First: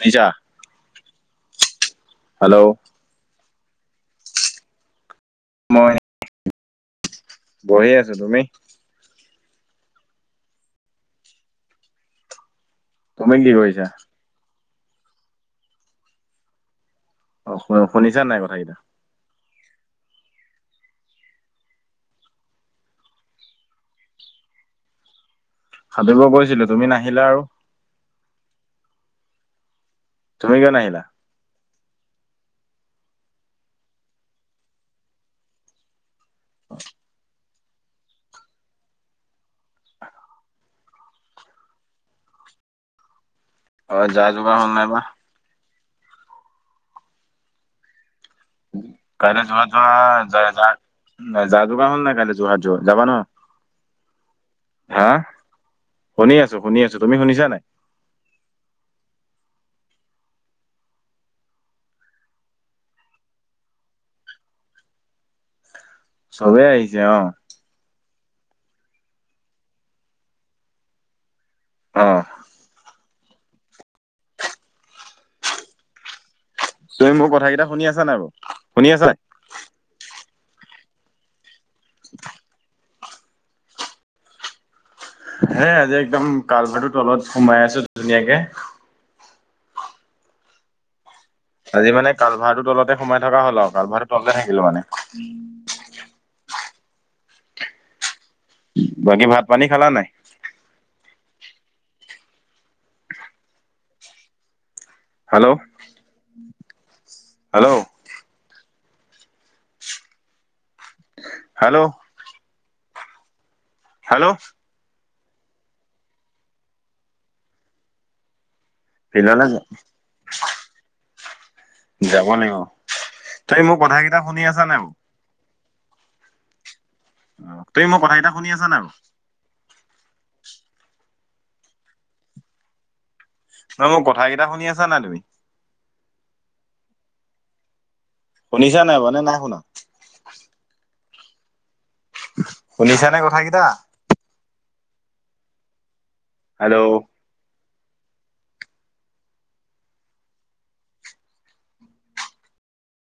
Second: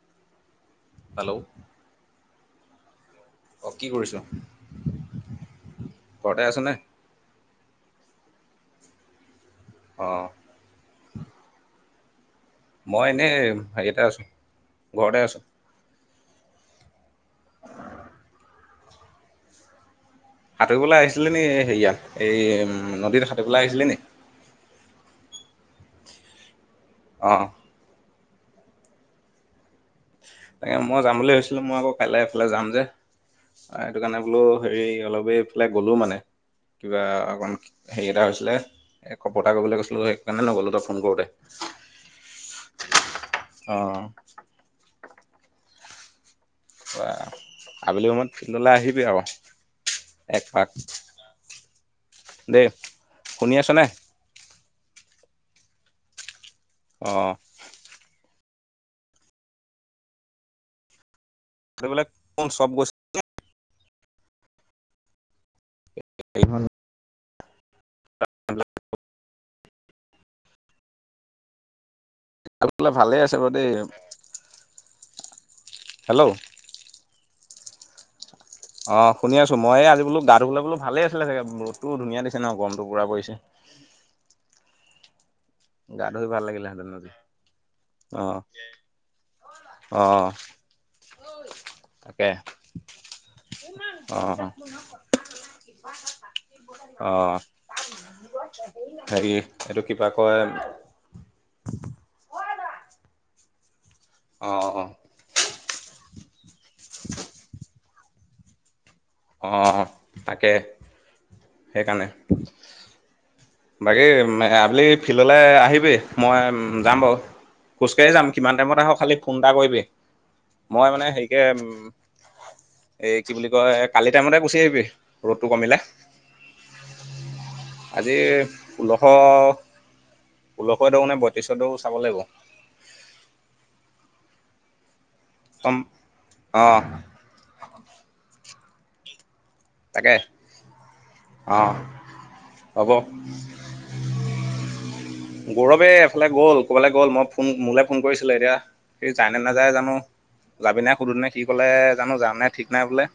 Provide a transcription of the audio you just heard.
ভিজা। Hello. Hello. অঁ কি কৰিছ? মই বহি আছো তুমি? অ। মই তুমি এনেই কি কৰিছা হেৰিতে আছো ঘৰতে আছো। অ শু শুনিছা নাই কথা কিটা? সাঁতুৰিবলৈ আহিছিলি নি হেইয়া এ উম নদীত সাঁতুৰিবলৈ আহিছিলি নি? সাতুইব গৈছিলো তুমি নাহিলা অঁ আৰু। তুমি কিয় তাকে মই নাহিলা যাম বুলি ভাবিছিলো। মই আকৌ কাইলে এইফালে যাম যে, সেইটো কাৰণে বোলো হেৰি অলপ এইফালে গ'লো মানে। কিবা অকণ হেৰি এটা হৈছিলে কপতা কৰিবলৈ গৈছিলোঁ। সেইকাৰণে নগ'লো তই ফোন কৰোঁতে। [inaudible] অ যা যোগাৰ হল নাই বাহ? ৱাহ আবেলি সময়ত। ফিল্ডলৈ আহিবি আৰু কাইলে যোৰহাট যোৱা যাই একপাক যাৰ যা যোগাৰ হ'ল নাই কাইলে যোৰহাট দেই যোৱা? যাবা ন? শুনি [inaudible] হা শুনি আছো শুনি আছো। তুমি অঁ শুনিছা নাই? বোলে চব গৈছে। চবেই আহিছে অ। [unintelligible] অ। খা বলে ভালেই আছে ক দেই। হেল্ল'। তুমি মোৰ কথা কেইটা শুনি আছা নাই বাও? অ শুনি আছো। মইয়ে আজি বোলো গা ধুবলে বোলো ভালেই আছিলে চাগে বোলো। ৰ'তো ধুনীয়া দিছে ন গৰমটো পুৰা কৰিছে। হে আজি একদম কালভটো আজি তলত সোমাই আছো অ ধুনীয়াকে অ আজি মানে তাকে কালভাৰটো তলতে সোমাই থকা হ'ল আও কালভাৰটো অ তলতে থাকিলো মানে। অ বাকী হেৰি ভাত পানী এইটো খালা কি নাই বা [unintelligible] অ অ হেল্ল' হেল্ল' অ তাকে হেল্ল' সেইকাৰণে বাকে হেল্ল' আবেলি ফিল্ডলৈ আহিবি মই যাম বাৰু খোজ কাঢ়ি যাম কিমান টাইমতে আহক খালী ফোন ফিল্ডলৈ এটা কৰিবি মই মানে হেৰি তে উম যাব লাগিব এই কি বুলি তুমি কয় মোৰ কালি কথাকেইটা টাইমতে শুনি গুচি আছা নাই আহিবি বাৰু ৰ'দ টো কমিলে অ তুমি মোৰ আজি কথা এটা শুনি আছা নাই বাৰু ষোল্লশ ষোল্লশ দওঁ নে বয়ত্ৰিছ দ চাব লাগিব। নহয় মোৰ কথাকেইটা শুনি আছা নাই তুমি? কম অ শুনিছা নাই বানে নাই শুনা? তাকে অহ শুনিছানে কথাকেইটা গৌৰৱে এফালে গ'ল ক'বালে হেল্ল' গ'ল মই ফোন মোলে ফোন কৰিছিলো এতিয়া সেই যায় নে নেযায় জানো। যাবি নৈ সুধো নে কি কলে জানো যাম নাই ঠিক নাই বোলে।